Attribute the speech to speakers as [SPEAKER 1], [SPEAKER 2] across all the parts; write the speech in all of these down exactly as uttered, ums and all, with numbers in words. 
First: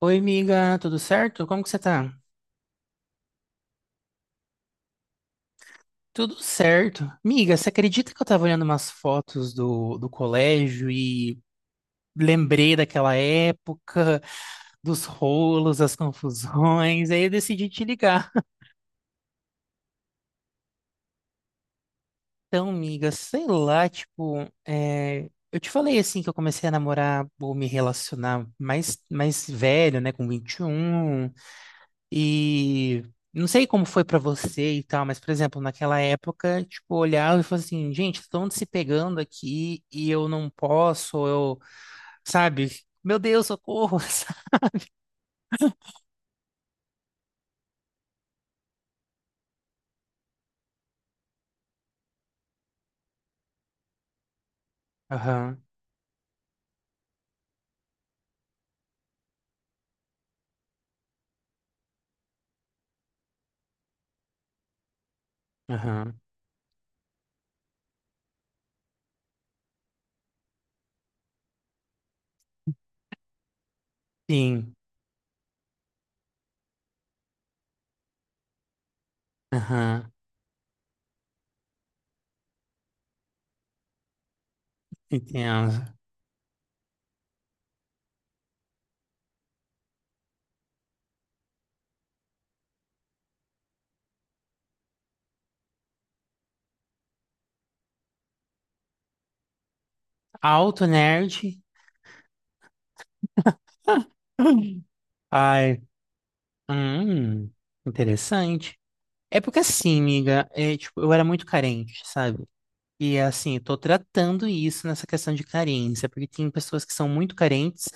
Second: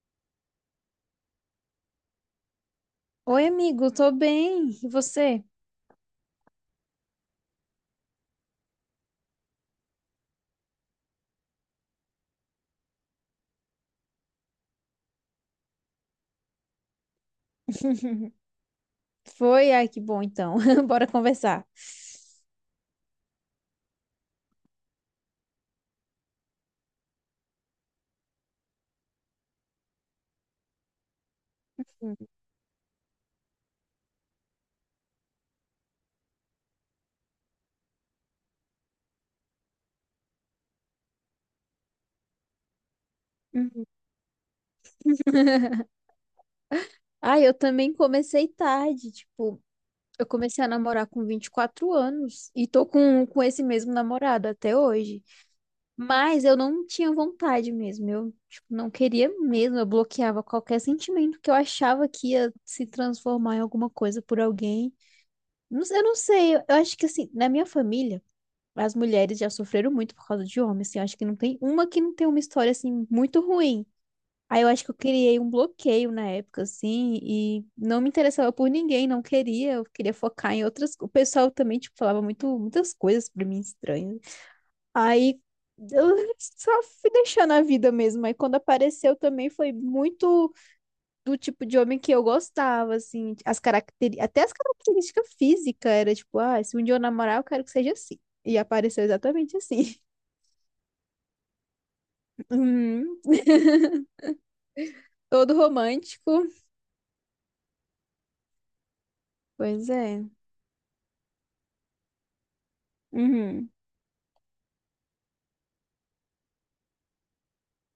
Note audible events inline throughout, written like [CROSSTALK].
[SPEAKER 1] Oi, amiga, tudo certo? Como que você tá?
[SPEAKER 2] Oi, amigo, tô bem. E você?
[SPEAKER 1] Tudo certo. Miga, você acredita que eu tava olhando umas fotos do, do colégio e lembrei daquela época, dos rolos, das confusões, aí eu decidi te ligar.
[SPEAKER 2] [LAUGHS]
[SPEAKER 1] [LAUGHS]
[SPEAKER 2] Foi? Ai, que bom então. [LAUGHS] Bora conversar.
[SPEAKER 1] Então, miga, sei lá, tipo, é, eu te falei assim que eu comecei a namorar ou me relacionar mais, mais velho, né, com vinte e um. E não sei como foi pra você e tal, mas, por exemplo, naquela época, tipo, eu olhava e falava assim, gente, estão se pegando aqui e eu não posso, ou eu, sabe? Meu Deus,
[SPEAKER 2] Uhum.
[SPEAKER 1] socorro! [LAUGHS] Sabe?
[SPEAKER 2] Ai, eu também comecei tarde, tipo, eu comecei a namorar com vinte e quatro anos e tô com, com esse mesmo namorado até hoje.
[SPEAKER 1] Aham,
[SPEAKER 2] Mas eu não tinha vontade mesmo, eu, tipo, não queria mesmo, eu bloqueava qualquer sentimento que eu achava que ia se transformar em alguma coisa por alguém. Não sei- Eu não
[SPEAKER 1] aham,
[SPEAKER 2] sei, eu eu acho que assim, na minha família, as mulheres já sofreram muito por causa de homens, assim, eu acho que não tem uma que não tem uma história, assim, muito ruim. Aí eu
[SPEAKER 1] sim,
[SPEAKER 2] acho que eu criei um bloqueio na época, assim, e não me interessava por ninguém, não queria, eu
[SPEAKER 1] aham,
[SPEAKER 2] queria focar em outras... co- O pessoal também, tipo, falava muito, muitas coisas pra mim estranhas. Aí
[SPEAKER 1] entendo.
[SPEAKER 2] eu [LAUGHS] só fui deixando a vida mesmo, aí quando apareceu também foi muito do tipo de homem que eu gostava, assim, as caracteri... até as características físicas era tipo, ah, se um dia eu namorar, eu quero que seja assim. E apareceu exatamente assim.
[SPEAKER 1] Alto nerd.
[SPEAKER 2] [LAUGHS] Uhum.
[SPEAKER 1] [LAUGHS]
[SPEAKER 2] Todo
[SPEAKER 1] Ai,
[SPEAKER 2] romântico.
[SPEAKER 1] hum, interessante. É porque
[SPEAKER 2] Pois
[SPEAKER 1] assim,
[SPEAKER 2] é.
[SPEAKER 1] amiga, é, tipo, eu era muito carente, sabe? E assim, eu
[SPEAKER 2] Uhum.
[SPEAKER 1] tô tratando isso nessa questão de carência, porque tem pessoas que são muito carentes,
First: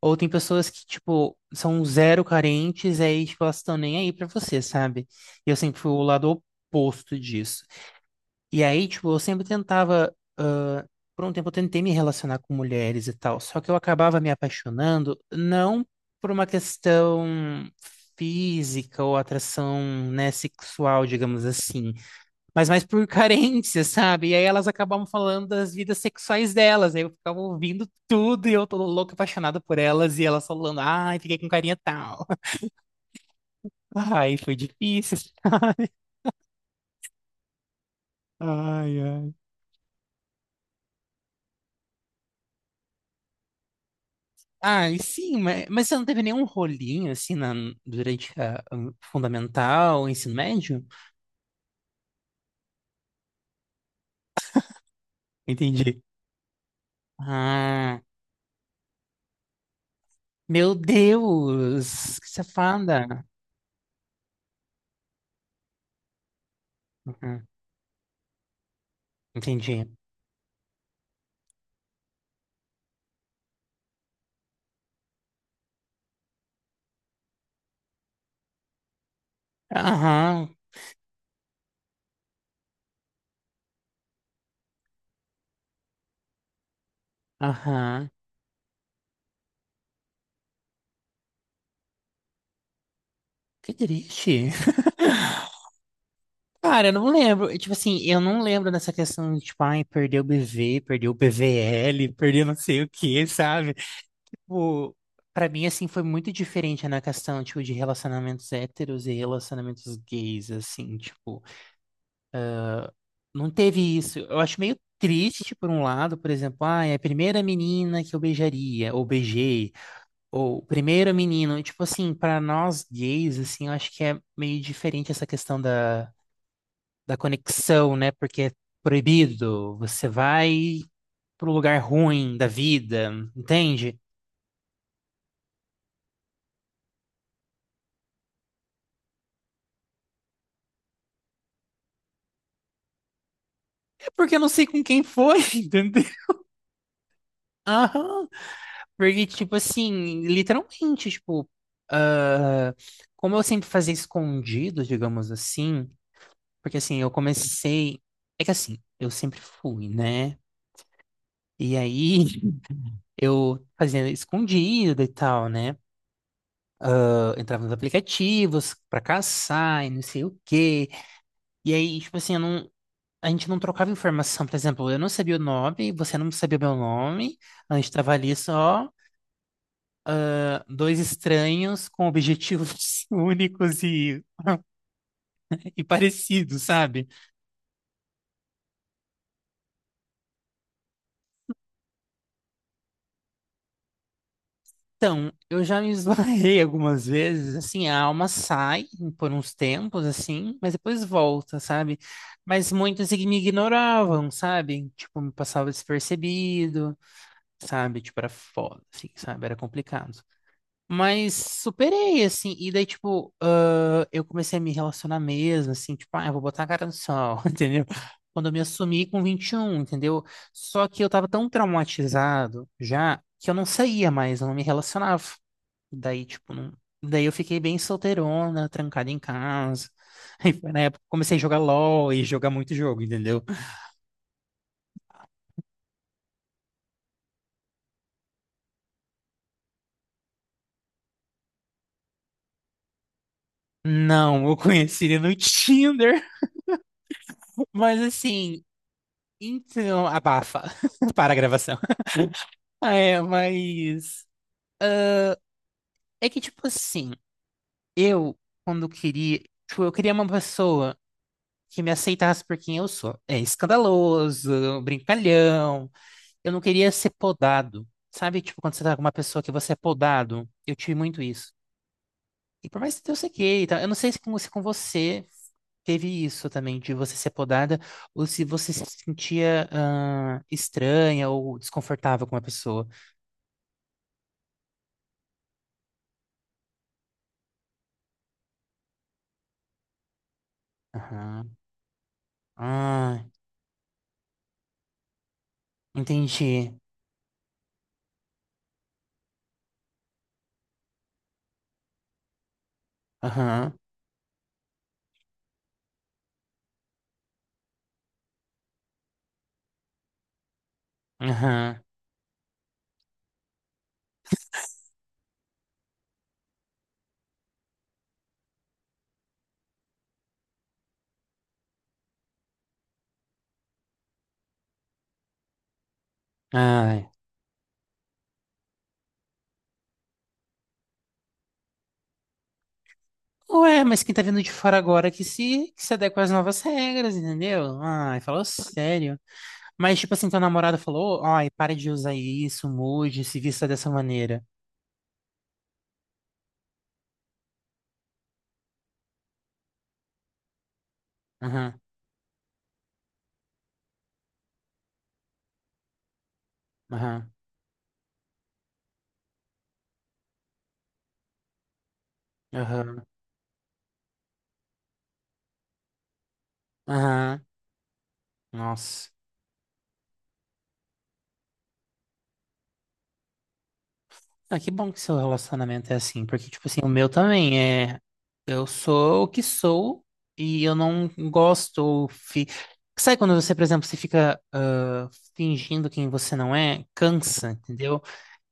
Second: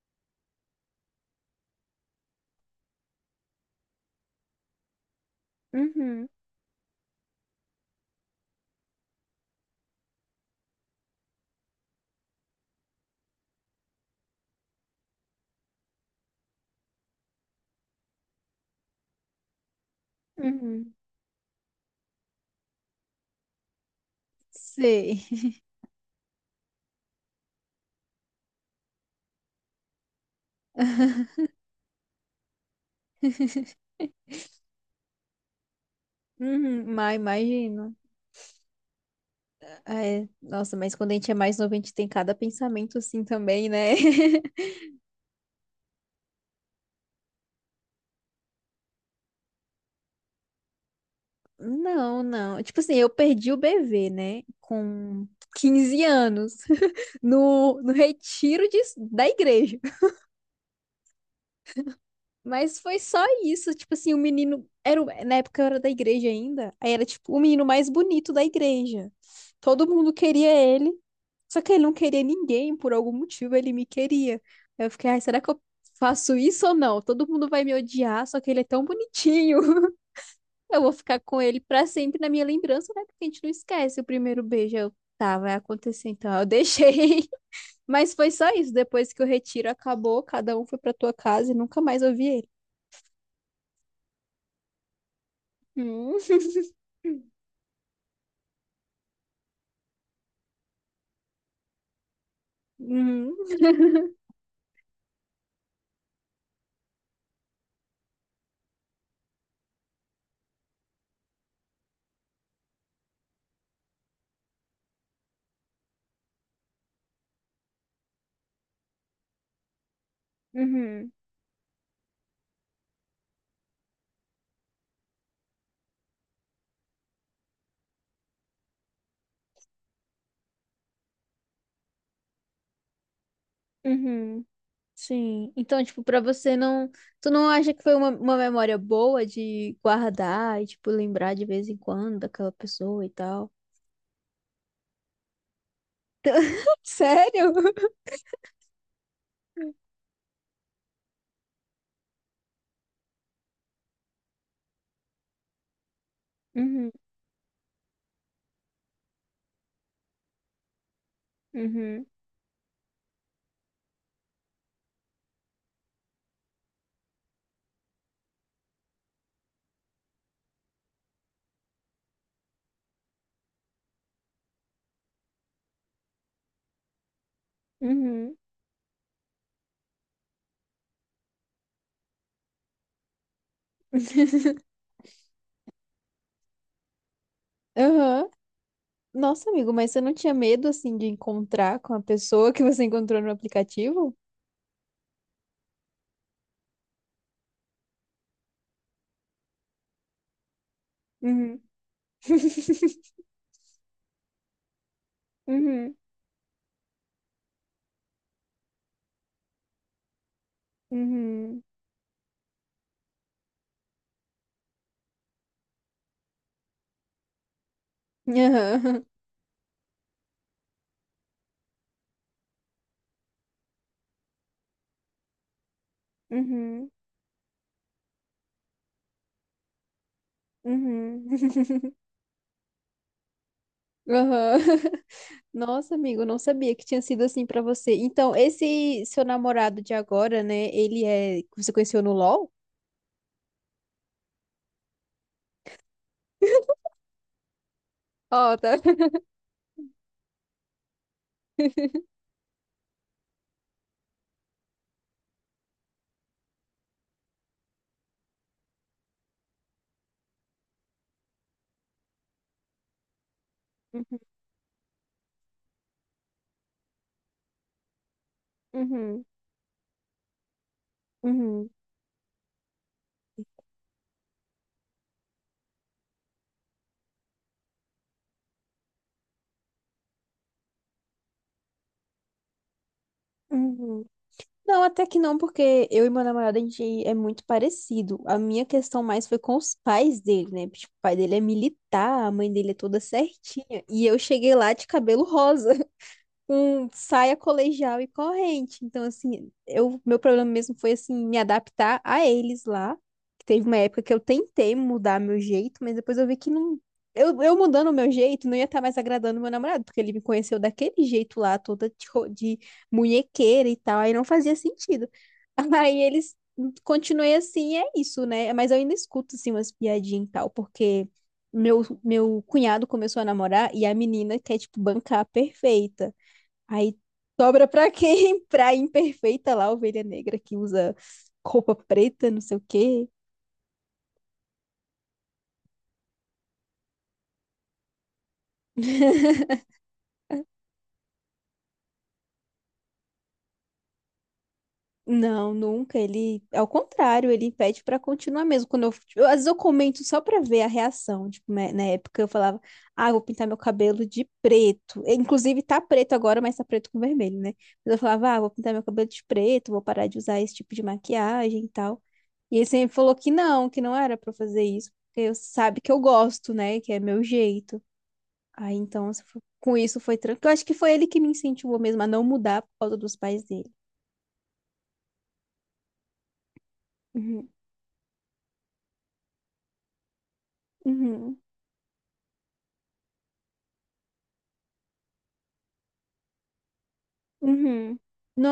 [SPEAKER 1] ou tem pessoas que, tipo, são zero carentes, e aí, tipo, elas estão nem aí pra você, sabe? E eu sempre fui o
[SPEAKER 2] Uhum.
[SPEAKER 1] lado oposto disso. E aí, tipo, eu sempre tentava, ah, por um tempo eu tentei me relacionar com mulheres e tal, só que eu acabava me apaixonando, não por uma questão física ou atração, né,
[SPEAKER 2] Uhum.
[SPEAKER 1] sexual, digamos assim, mas mais por [LAUGHS] carência, sabe? E aí elas acabavam
[SPEAKER 2] Sei.
[SPEAKER 1] falando das vidas sexuais delas, aí eu ficava ouvindo tudo e eu tô louca, apaixonada por elas, e elas falando, ai, fiquei com carinha tal. [LAUGHS] Ai, foi difícil.
[SPEAKER 2] Uhum. Mas imagino.
[SPEAKER 1] Ai, ai.
[SPEAKER 2] Ah, é, nossa, mas quando a gente é mais novo, a gente tem cada pensamento assim também, né? [LAUGHS]
[SPEAKER 1] Ai, sim, mas, mas você não teve nenhum rolinho, assim, na, durante a, o fundamental, o ensino médio?
[SPEAKER 2] Não, não. Tipo assim, eu perdi o bebê, né? Com
[SPEAKER 1] Entendi.
[SPEAKER 2] quinze anos. No, no
[SPEAKER 1] Ah,
[SPEAKER 2] retiro de, da igreja. [LAUGHS]
[SPEAKER 1] meu Deus, que
[SPEAKER 2] Mas foi só
[SPEAKER 1] safada.
[SPEAKER 2] isso. Tipo assim, o menino. Era, na época eu era da igreja ainda. Aí era tipo o
[SPEAKER 1] Uhum,
[SPEAKER 2] menino mais bonito da igreja.
[SPEAKER 1] entendi.
[SPEAKER 2] Todo mundo queria ele. Só que ele não queria ninguém, por algum motivo ele me queria. Aí eu fiquei, ai, será que eu faço isso ou não? Todo mundo vai me odiar, só que ele é tão bonitinho. [LAUGHS]
[SPEAKER 1] Aham,
[SPEAKER 2] Eu vou ficar com ele pra sempre na minha lembrança, né? Porque a gente não esquece o primeiro beijo. Eu, tá, vai acontecer então. Eu deixei.
[SPEAKER 1] aham,
[SPEAKER 2] Mas foi só isso. Depois que o retiro acabou, cada um foi pra tua casa e nunca mais ouvi ele.
[SPEAKER 1] que triste. [LAUGHS]
[SPEAKER 2] Hum,
[SPEAKER 1] Cara, eu não lembro. Tipo assim, eu não lembro dessa questão de, tipo, ai, perdeu o B V, perdeu o P V L, perdeu não sei o que,
[SPEAKER 2] Uhum,
[SPEAKER 1] sabe? Tipo, pra mim, assim, foi muito diferente na questão, tipo, de relacionamentos héteros e relacionamentos gays, assim, tipo, não teve isso. Eu acho meio triste, tipo, por um lado, por exemplo, ai, a primeira menina que eu beijaria, ou beijei, ou o
[SPEAKER 2] uhum,
[SPEAKER 1] primeiro menino, tipo assim, pra nós gays, assim, eu acho que é meio diferente essa questão da da conexão, né? Porque é proibido, você vai pro lugar ruim da vida, entende?
[SPEAKER 2] uhum. Sim. Então, tipo, pra você não. Tu não acha que foi uma, uma memória boa de guardar e, tipo, lembrar de vez em quando daquela pessoa e tal?
[SPEAKER 1] É porque eu não sei com quem foi, [LAUGHS] entendeu?
[SPEAKER 2] Sério?
[SPEAKER 1] Aham. Porque, tipo assim, literalmente, tipo, ah, como eu sempre fazia escondido, digamos assim, porque
[SPEAKER 2] Uhum,
[SPEAKER 1] assim, eu comecei. É que assim, eu sempre fui, né? E
[SPEAKER 2] uhum,
[SPEAKER 1] aí [LAUGHS] eu fazia escondido e tal, né? Eu entrava nos aplicativos pra caçar e não sei o quê. E aí, tipo assim, eu não, a gente não trocava informação, por exemplo, eu não sabia o nome, você não sabia o meu nome, a gente estava ali
[SPEAKER 2] uhum.
[SPEAKER 1] só ah, dois estranhos com objetivos [LAUGHS] únicos e,
[SPEAKER 2] [LAUGHS]
[SPEAKER 1] e parecidos, sabe?
[SPEAKER 2] Aham. Nossa, amigo, mas você não tinha medo, assim, de encontrar com a pessoa que você encontrou no aplicativo?
[SPEAKER 1] Então, eu já me esbarrei [LAUGHS] algumas vezes, assim, a alma sai por uns tempos, assim, mas depois volta,
[SPEAKER 2] Uhum,
[SPEAKER 1] sabe? Mas muitos ig- me ignoravam, sabe? Tipo, me passava
[SPEAKER 2] uhum,
[SPEAKER 1] despercebido, sabe? Tipo, era foda, assim, sabe? Era complicado. Mas
[SPEAKER 2] uhum.
[SPEAKER 1] superei, assim. E daí, tipo, ah, eu comecei a me relacionar mesmo, assim, tipo, ah, eu vou botar a cara no sol, [LAUGHS] entendeu? Quando eu me assumi
[SPEAKER 2] Aham.
[SPEAKER 1] com vinte e um, entendeu? Só que eu tava tão traumatizado já que eu não saía mais, eu não me relacionava. Daí, tipo, não...
[SPEAKER 2] Uhum.
[SPEAKER 1] Daí eu fiquei bem solteirona, trancada em casa. [LAUGHS] Aí foi na época que eu
[SPEAKER 2] Uhum.
[SPEAKER 1] comecei a jogar
[SPEAKER 2] [LAUGHS]
[SPEAKER 1] LOL e jogar muito jogo, entendeu?
[SPEAKER 2] Aham. [LAUGHS] Nossa, amigo, não sabia que tinha sido assim pra você. Então, esse seu namorado de agora, né? Ele é que você conheceu no LoL?
[SPEAKER 1] Não, eu conheci ele no Tinder. [LAUGHS] Mas
[SPEAKER 2] Ó,
[SPEAKER 1] assim,
[SPEAKER 2] tá.
[SPEAKER 1] então, abafa. [LAUGHS] Para a gravação. Ah, é, mas. É que, tipo assim, eu, quando queria. Tipo, eu queria uma pessoa que me aceitasse por quem eu sou. É
[SPEAKER 2] [LAUGHS]
[SPEAKER 1] escandaloso, brincalhão. Eu não queria ser podado. Sabe, tipo, quando você tá com uma
[SPEAKER 2] Uhum,
[SPEAKER 1] pessoa que você é podado? Eu tive muito isso.
[SPEAKER 2] uhum,
[SPEAKER 1] E por mais que eu sei que, tá? Eu não sei se com, se com você teve isso também, de você ser podada, ou se você se sentia ah, estranha ou desconfortável com uma pessoa.
[SPEAKER 2] uhum. Uhum. Não, até que não, porque eu e meu namorado, a gente é muito parecido. A minha questão mais foi com os pais dele, né? Tipo, o pai dele é
[SPEAKER 1] Aham.
[SPEAKER 2] militar, a mãe dele é toda
[SPEAKER 1] Ah,
[SPEAKER 2] certinha. E eu cheguei lá de cabelo rosa,
[SPEAKER 1] entendi.
[SPEAKER 2] com saia colegial e corrente. Então, assim, eu, meu problema mesmo foi, assim, me adaptar a eles lá. Teve
[SPEAKER 1] Aham.
[SPEAKER 2] uma época que eu tentei mudar meu jeito, mas depois eu vi que não. Eu, eu mudando o meu jeito, não ia estar mais agradando meu namorado, porque ele me conheceu daquele jeito lá,
[SPEAKER 1] Aham.
[SPEAKER 2] toda de, ro- de munhequeira e tal, aí não fazia sentido. [LAUGHS] Aí eles Continuei assim, é isso, né? Mas eu ainda escuto, assim, umas piadinhas e tal, porque meu, meu cunhado começou a namorar e a menina quer, tipo, bancar perfeita. Aí
[SPEAKER 1] Ai.
[SPEAKER 2] sobra pra quem? [LAUGHS] Pra imperfeita lá, a ovelha negra que usa roupa preta, não sei o quê.
[SPEAKER 1] Ué, mas quem tá vindo de fora agora que se, que se adequa às novas regras, entendeu? Ai, falou sério.
[SPEAKER 2] [LAUGHS]
[SPEAKER 1] Mas, tipo assim, teu namorado falou, ai, pare de usar isso, mude, se vista dessa maneira.
[SPEAKER 2] Não, nunca. Ele, ao contrário, ele pede pra continuar mesmo. Quando eu, tipo, eu- às vezes eu comento só pra ver a reação. Tipo, né,
[SPEAKER 1] Aham,
[SPEAKER 2] na época eu falava, ah, eu vou pintar meu cabelo de preto. Eh, inclusive tá preto agora, mas tá preto com
[SPEAKER 1] aham,
[SPEAKER 2] vermelho, né? Mas eu falava, ah, eu vou pintar meu cabelo de preto, vou parar de usar esse tipo de maquiagem e tal. E ele sempre
[SPEAKER 1] aham,
[SPEAKER 2] falou que não, que não era pra eu fazer isso, porque eu- sabe que eu gosto, né? Que é meu
[SPEAKER 1] aham.
[SPEAKER 2] jeito. Aí
[SPEAKER 1] Nossa.
[SPEAKER 2] então, se for- com isso foi tranquilo. Eu acho que foi ele que me incentivou mesmo a não mudar por causa dos pais dele.
[SPEAKER 1] Ah, que bom que seu relacionamento é assim, porque, tipo assim, o meu
[SPEAKER 2] Uhum.
[SPEAKER 1] também é. Eu sou o que sou e eu não
[SPEAKER 2] Uhum.
[SPEAKER 1] gosto. Ou fi... Sabe quando você, por exemplo, você fica ah, fingindo quem você não é? Cansa,
[SPEAKER 2] Uhum.
[SPEAKER 1] entendeu?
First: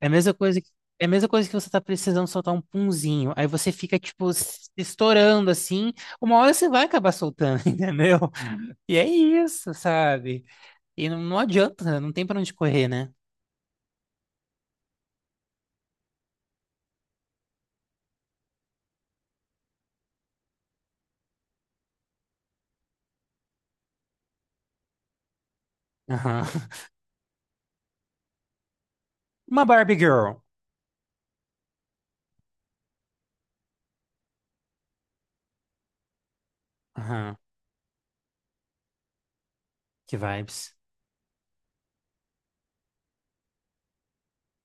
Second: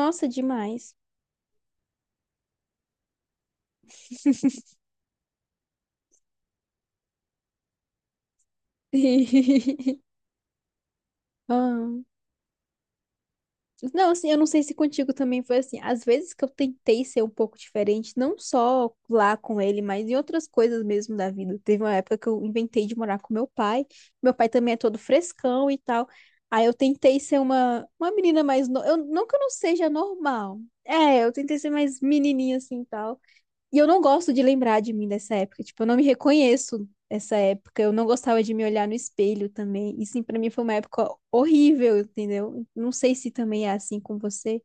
[SPEAKER 1] É a mesma coisa que,
[SPEAKER 2] demais.
[SPEAKER 1] é a mesma coisa que você tá precisando soltar um punzinho. Aí você fica, tipo, se estourando assim. Uma hora você vai acabar soltando, [LAUGHS] entendeu? E é isso,
[SPEAKER 2] [LAUGHS]
[SPEAKER 1] sabe? E não, não
[SPEAKER 2] Ah.
[SPEAKER 1] adianta, não tem pra onde correr, né?
[SPEAKER 2] Não, assim, eu não sei se contigo também foi assim. Às vezes que eu tentei ser um pouco diferente, não só lá com ele, mas em outras coisas mesmo da vida. Teve uma época que eu inventei de morar com meu pai. Meu pai também é todo frescão e tal.
[SPEAKER 1] Aham.
[SPEAKER 2] Aí eu
[SPEAKER 1] [LAUGHS]
[SPEAKER 2] tentei ser uma, uma menina mais. No... Eu, não que eu não
[SPEAKER 1] Uma
[SPEAKER 2] seja
[SPEAKER 1] Barbie Girl.
[SPEAKER 2] normal. É, eu tentei ser mais menininha assim e tal. E eu não gosto de lembrar de mim dessa época. Tipo, eu não me reconheço
[SPEAKER 1] Aham.
[SPEAKER 2] nessa época. Eu não gostava de me olhar no espelho também. E
[SPEAKER 1] Que
[SPEAKER 2] sim, pra mim foi uma
[SPEAKER 1] vibes.
[SPEAKER 2] época horrível, entendeu? Não sei se também é assim com você.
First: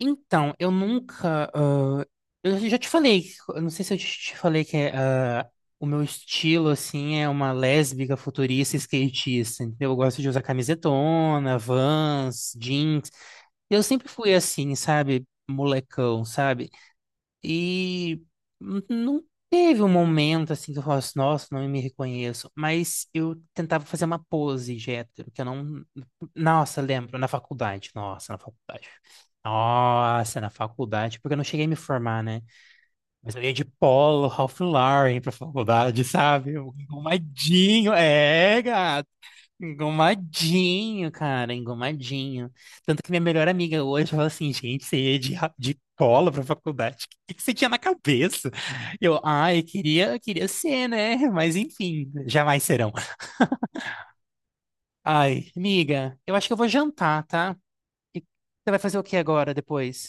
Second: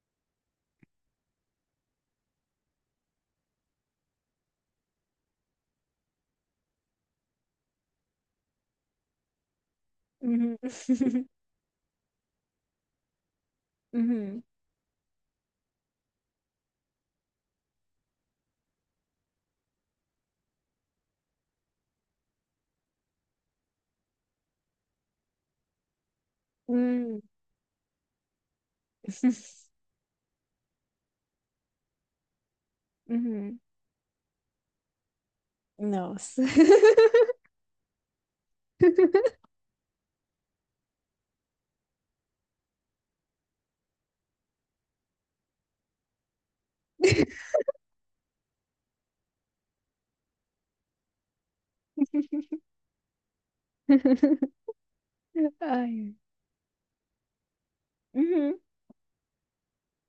[SPEAKER 1] Então, eu nunca. Ah, eu já te falei, eu não sei se eu te te falei que é, ah, o meu estilo, assim, é uma lésbica futurista skatista. Entendeu? Eu gosto de usar
[SPEAKER 2] Uhum,
[SPEAKER 1] camisetona, Vans, jeans. Eu sempre fui
[SPEAKER 2] uhum,
[SPEAKER 1] assim, sabe? Molecão, sabe? E n- não teve um momento assim que eu falasse, nossa, não me reconheço. Mas eu tentava fazer uma pose de hétero, que eu não. Nossa, lembro,
[SPEAKER 2] uhum,
[SPEAKER 1] na faculdade. Nossa, na faculdade. Nossa, na faculdade, porque eu não cheguei a me formar, né? Mas eu ia
[SPEAKER 2] uhum.
[SPEAKER 1] de polo, Ralph Lauren pra faculdade,
[SPEAKER 2] Nossa.
[SPEAKER 1] sabe? Eu- arrumadinho. É, engomadinho, cara, engomadinho. Tanto que minha melhor amiga hoje falou assim, gente, você ia de, ra- de polo pra faculdade? O que
[SPEAKER 2] [LAUGHS]
[SPEAKER 1] que você tinha na cabeça? Eu, ai, queria, queria ser, né? Mas enfim, jamais serão. Ai,
[SPEAKER 2] Ai.
[SPEAKER 1] amiga, eu acho que eu vou jantar, tá? E
[SPEAKER 2] Uhum.
[SPEAKER 1] você vai fazer o que agora, depois?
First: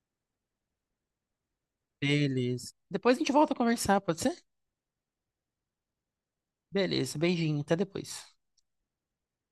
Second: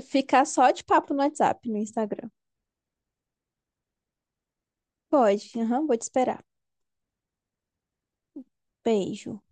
[SPEAKER 2] Ficar só de papo no WhatsApp, no Instagram.
[SPEAKER 1] Beleza. Depois a gente volta a conversar, pode ser?
[SPEAKER 2] Pode, aham, vou te esperar.
[SPEAKER 1] Beleza, beijinho, até depois.
[SPEAKER 2] Beijo.